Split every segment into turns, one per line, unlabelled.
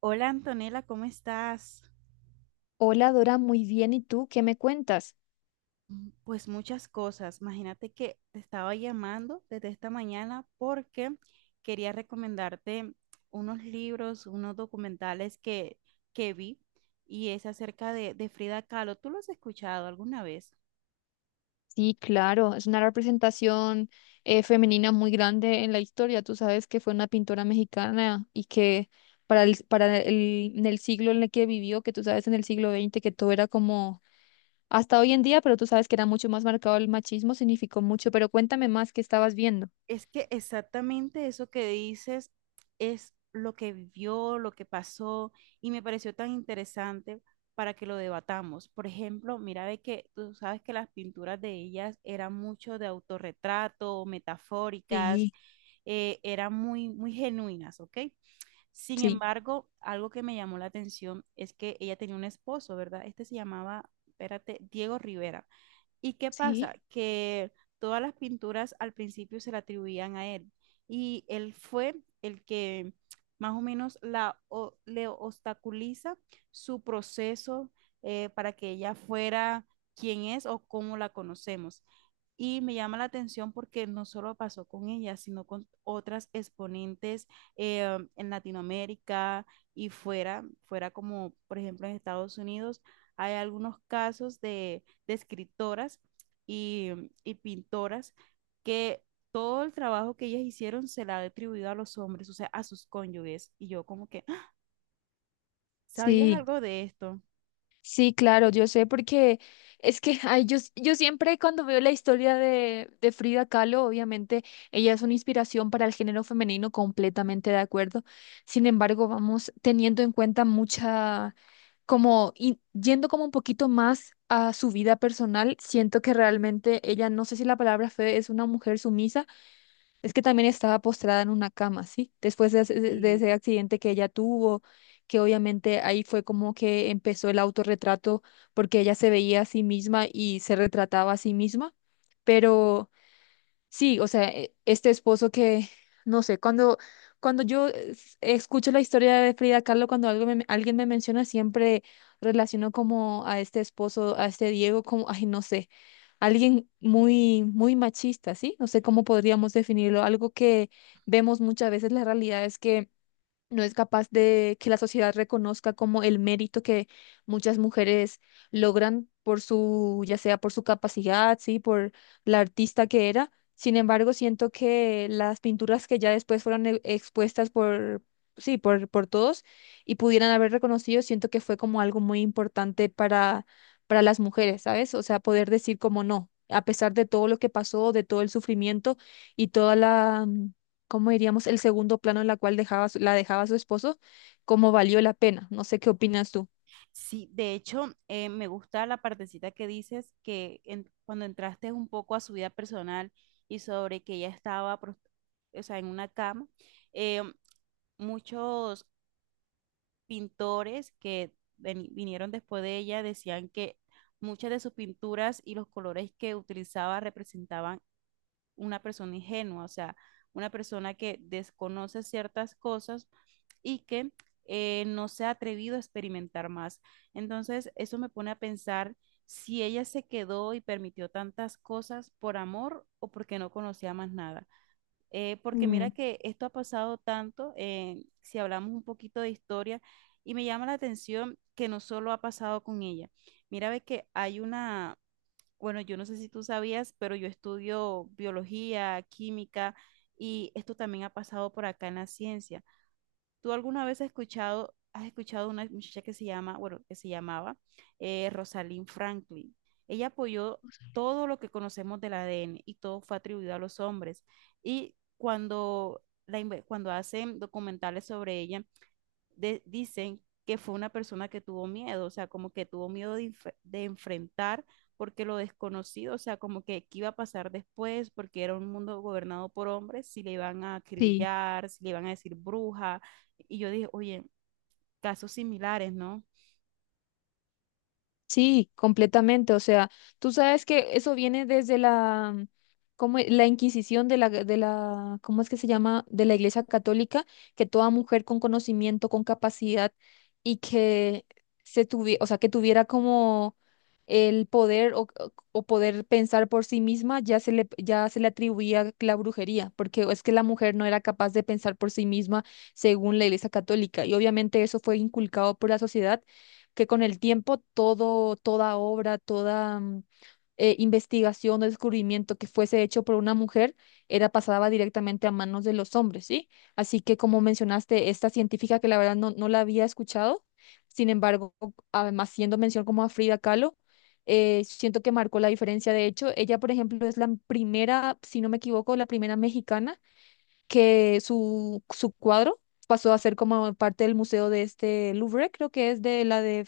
Hola Antonella, ¿cómo estás?
Hola Dora, muy bien. ¿Y tú qué me cuentas?
Pues muchas cosas. Imagínate que te estaba llamando desde esta mañana porque quería recomendarte unos libros, unos documentales que vi y es acerca de Frida Kahlo. ¿Tú los has escuchado alguna vez?
Sí, claro, es una representación femenina muy grande en la historia. Tú sabes que fue una pintora mexicana y que en el siglo en el que vivió, que tú sabes en el siglo XX que todo era como hasta hoy en día, pero tú sabes que era mucho más marcado el machismo, significó mucho. Pero cuéntame más, ¿qué estabas viendo?
Es que exactamente eso que dices es lo que vivió, lo que pasó, y me pareció tan interesante para que lo debatamos. Por ejemplo, mira de que tú sabes que las pinturas de ellas eran mucho de autorretrato, metafóricas,
Sí,
eran muy genuinas, ¿ok? Sin
sí.
embargo, algo que me llamó la atención es que ella tenía un esposo, ¿verdad? Este se llamaba, espérate, Diego Rivera. ¿Y qué pasa?
Sí,
Que todas las pinturas al principio se le atribuían a él y él fue el que más o menos le obstaculiza su proceso para que ella fuera quien es o cómo la conocemos. Y me llama la atención porque no solo pasó con ella, sino con otras exponentes en Latinoamérica y fuera como por ejemplo en Estados Unidos, hay algunos casos de escritoras y y pintoras que todo el trabajo que ellas hicieron se la ha atribuido a los hombres, o sea, a sus cónyuges. Y yo como que, "Ah, ¿sabías
sí.
algo de esto?
Sí, claro, yo sé porque es que ay, yo siempre cuando veo la historia de Frida Kahlo, obviamente ella es una inspiración para el género femenino, completamente de acuerdo. Sin embargo, vamos teniendo en cuenta mucha, como yendo como un poquito más a su vida personal, siento que realmente ella, no sé si la palabra fe es una mujer sumisa, es que también estaba postrada en una cama, ¿sí? Después de, ese De
Sí,
ese accidente que ella tuvo, que obviamente ahí fue como que empezó el autorretrato, porque ella se veía a sí misma y se retrataba a sí misma, pero sí, o sea, este esposo que, no sé, cuando yo escucho la historia de Frida Kahlo, cuando algo alguien me menciona, siempre relaciono como a este esposo, a este Diego, como, ay, no sé, alguien muy, muy machista, ¿sí? No sé cómo podríamos definirlo, algo que vemos muchas veces, la realidad es que no es capaz de que la sociedad reconozca como el mérito que muchas mujeres logran por su, ya sea por su capacidad, sí, por la artista que era. Sin embargo, siento que las pinturas que ya después fueron expuestas por, sí, por todos y pudieran haber reconocido, siento que fue como algo muy importante para las mujeres, ¿sabes? O sea, poder decir como no, a pesar de todo lo que pasó, de todo el sufrimiento y toda la ¿cómo diríamos? El segundo plano en la cual dejaba, la dejaba su esposo, ¿cómo valió la pena? No sé qué opinas tú.
sí, de hecho, me gusta la partecita que dices que cuando entraste un poco a su vida personal y sobre que ella o sea, en una cama, eh, muchos pintores que vinieron después de ella decían que muchas de sus pinturas y los colores que utilizaba representaban una persona ingenua, o sea, una persona que desconoce ciertas cosas y que no se ha atrevido a experimentar más. Entonces, eso me pone a pensar si ella se quedó y permitió tantas cosas por amor o porque no conocía más nada porque
Mm,
mira que esto ha pasado tanto, si hablamos un poquito de historia, y me llama la atención que no solo ha pasado con ella. Mira, ve que hay bueno, yo no sé si tú sabías, pero yo estudio biología, química, y esto también ha pasado por acá en la ciencia. ¿Tú alguna vez has escuchado una muchacha que se llama, bueno, que se llamaba Rosalind Franklin? Ella apoyó todo lo que conocemos del ADN y todo fue atribuido a los hombres. Y cuando hacen documentales sobre ella, dicen que fue una persona que tuvo miedo, o sea, como que tuvo miedo de enfrentar porque lo desconocido, o sea, como que qué iba a pasar después, porque era un mundo gobernado por hombres, si le iban a
sí.
acribillar, si le iban a decir bruja, y yo dije, oye, casos similares, ¿no?
Sí, completamente. O sea, tú sabes que eso viene desde la, como la Inquisición de de la, ¿cómo es que se llama? De la Iglesia Católica, que toda mujer con conocimiento, con capacidad y que se tuviera, o sea, que tuviera como el poder o poder pensar por sí misma, ya se le atribuía la brujería, porque es que la mujer no era capaz de pensar por sí misma según la Iglesia Católica. Y obviamente eso fue inculcado por la sociedad que con el tiempo toda obra, toda investigación o descubrimiento que fuese hecho por una mujer era pasaba directamente a manos de los hombres, ¿sí? Así que como mencionaste, esta científica que la verdad no la había escuchado, sin embargo, además haciendo mención como a Frida Kahlo, siento que marcó la diferencia. De hecho, ella, por ejemplo, es la primera, si no me equivoco, la primera mexicana que su cuadro pasó a ser como parte del museo de este Louvre, creo que es de la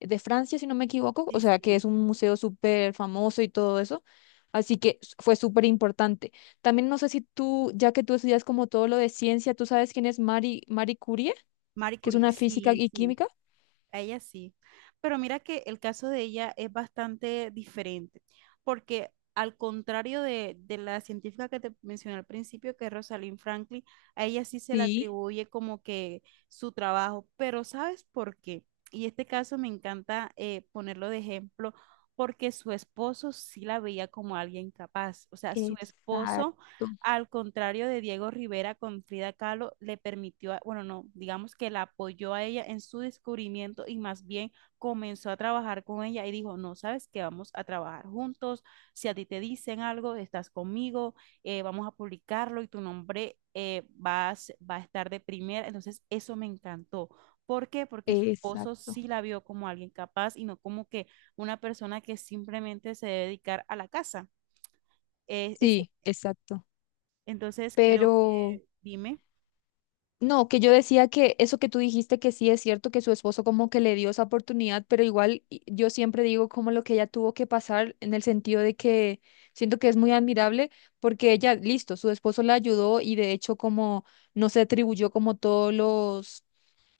de Francia, si no me equivoco,
Sí,
o sea, que es
sí.
un museo súper famoso y todo eso. Así que fue súper importante. También no sé si tú, ya que tú estudias como todo lo de ciencia, ¿tú sabes quién es Marie Curie,
Marie
que es
Curie,
una física
sí,
y
sí.
química?
A ella sí. Pero mira que el caso de ella es bastante diferente, porque al contrario de la científica que te mencioné al principio, que es Rosalind Franklin, a ella sí se le
Sí,
atribuye como que su trabajo. Pero ¿sabes por qué? Y este caso me encanta ponerlo de ejemplo, porque su esposo sí la veía como alguien capaz. O sea, su esposo
exacto,
al contrario de Diego Rivera con Frida Kahlo, le permitió, bueno, no, digamos que la apoyó a ella en su descubrimiento y más bien comenzó a trabajar con ella y dijo, no, sabes que vamos a trabajar juntos, si a ti te dicen algo, estás conmigo, vamos a publicarlo y tu nombre va a estar de primera. Entonces, eso me encantó. ¿Por qué? Porque su esposo
exacto.
sí la vio como alguien capaz y no como que una persona que simplemente se debe dedicar a la casa. Es
Sí, exacto.
entonces creo
Pero
que, dime,
no, que yo decía que eso que tú dijiste que sí es cierto, que su esposo como que le dio esa oportunidad, pero igual yo siempre digo como lo que ella tuvo que pasar en el sentido de que siento que es muy admirable porque ella, listo, su esposo la ayudó y de hecho como no se atribuyó como todos los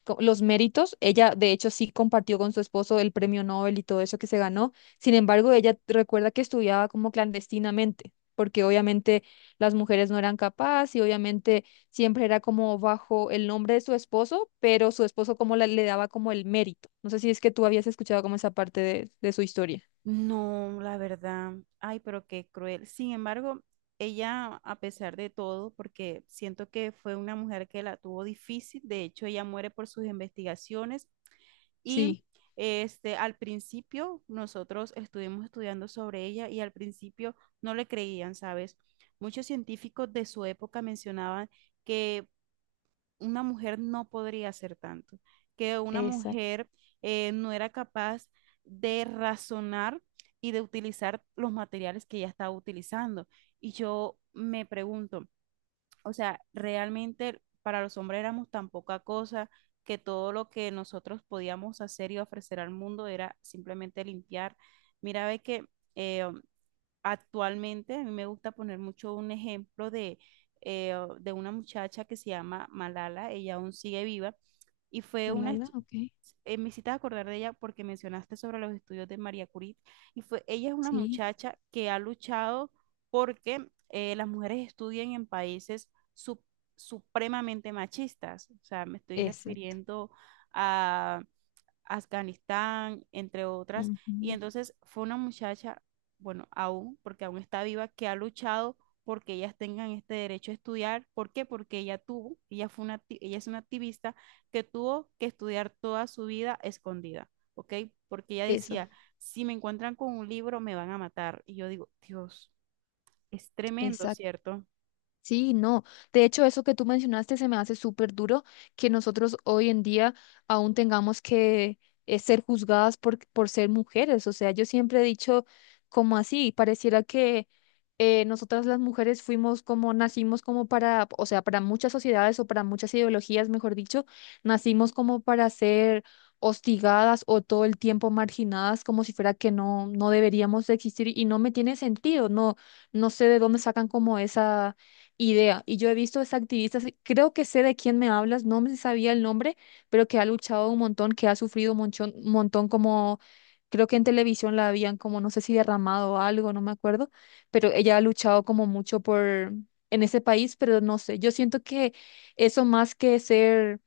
los méritos. Ella, de hecho, sí compartió con su esposo el premio Nobel y todo eso que se ganó. Sin embargo, ella recuerda que estudiaba como clandestinamente, porque obviamente las mujeres no eran capaces y obviamente siempre era como bajo el nombre de su esposo, pero su esposo como le daba como el mérito. No sé si es que tú habías escuchado como esa parte de su historia.
no, la verdad, ay, pero qué cruel. Sin embargo, ella, a pesar de todo, porque siento que fue una mujer que la tuvo difícil, de hecho, ella muere por sus investigaciones y
Sí,
este, al principio nosotros estuvimos estudiando sobre ella y al principio no le creían, ¿sabes? Muchos científicos de su época mencionaban que una mujer no podría hacer tanto, que una
exacto.
mujer no era capaz de razonar y de utilizar los materiales que ella estaba utilizando. Y yo me pregunto, o sea, realmente para los hombres éramos tan poca cosa que todo lo que nosotros podíamos hacer y ofrecer al mundo era simplemente limpiar. Mira, ve que eh, actualmente a mí me gusta poner mucho un ejemplo eh, de una muchacha que se llama Malala, ella aún sigue viva y fue una,
Malala,
estu-
ok.
eh, Me hiciste acordar de ella porque mencionaste sobre los estudios de María Curie y fue, ella es una
Sí,
muchacha que ha luchado porque las mujeres estudien en países sup- supremamente machistas, o sea, me estoy
exacto.
refiriendo a Afganistán, entre otras. Y
Ujú.
entonces fue una muchacha, bueno, aún, porque aún está viva, que ha luchado porque ellas tengan este derecho a estudiar. ¿Por qué? Porque ella tuvo, ella fue una, acti- ella es una activista que tuvo que estudiar toda su vida escondida, ¿ok? Porque ella
Eso.
decía, si me encuentran con un libro, me van a matar. Y yo digo, Dios, es tremendo,
Exacto.
¿cierto?
Sí, no. De hecho, eso que tú mencionaste se me hace súper duro que nosotros hoy en día aún tengamos que ser juzgadas por ser mujeres. O sea, yo siempre he dicho como así, pareciera que nosotras las mujeres fuimos como, nacimos como para, o sea, para muchas sociedades o para muchas ideologías, mejor dicho, nacimos como para ser hostigadas o todo el tiempo marginadas como si fuera que no, no deberíamos de existir y no me tiene sentido, no, no sé de dónde sacan como esa idea. Y yo he visto a esta activista, sí, creo que sé de quién me hablas, no me sabía el nombre, pero que ha luchado un montón, que ha sufrido un un montón como, creo que en televisión la habían como, no sé si derramado algo, no me acuerdo, pero ella ha luchado como mucho por, en ese país, pero no sé, yo siento que eso más que ser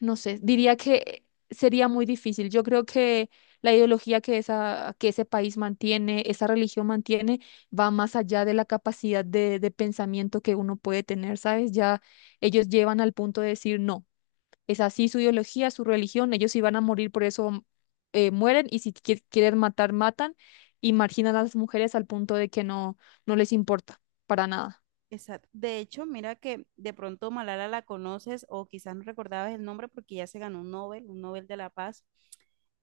no sé, diría que sería muy difícil. Yo creo que la ideología que ese país mantiene, esa religión mantiene, va más allá de la capacidad de pensamiento que uno puede tener, ¿sabes? Ya ellos llevan al punto de decir, no, es así su ideología, su religión, ellos si van a morir, por eso mueren y si quieren matar, matan y marginan a las mujeres al punto de que no, no les importa para nada.
Exacto. De hecho, mira que de pronto Malala la conoces o quizás no recordabas el nombre porque ya se ganó un Nobel de la Paz.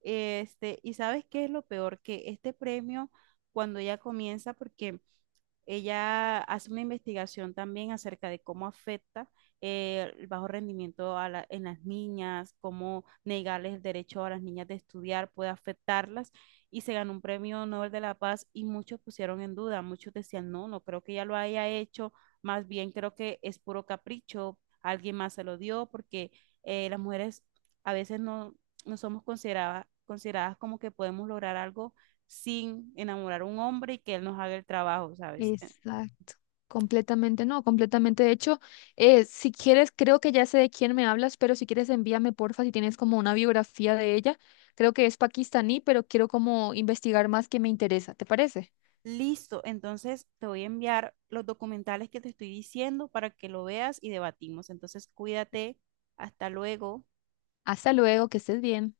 Este, y sabes qué es lo peor, que este premio, cuando ella comienza, porque ella hace una investigación también acerca de cómo afecta el bajo rendimiento a en las niñas, cómo negarles el derecho a las niñas de estudiar puede afectarlas y se ganó un premio Nobel de la Paz y muchos pusieron en duda, muchos decían, no, no creo que ella lo haya hecho, más bien creo que es puro capricho, alguien más se lo dio porque las mujeres a veces no, no somos consideradas como que podemos lograr algo sin enamorar a un hombre y que él nos haga el trabajo, ¿sabes?
Exacto, completamente, no, completamente. De hecho, si quieres, creo que ya sé de quién me hablas, pero si quieres envíame, porfa, si tienes como una biografía de ella. Creo que es pakistaní, pero quiero como investigar más que me interesa. ¿Te parece?
Listo, entonces te voy a enviar los documentales que te estoy diciendo para que lo veas y debatimos. Entonces, cuídate, hasta luego.
Hasta luego, que estés bien.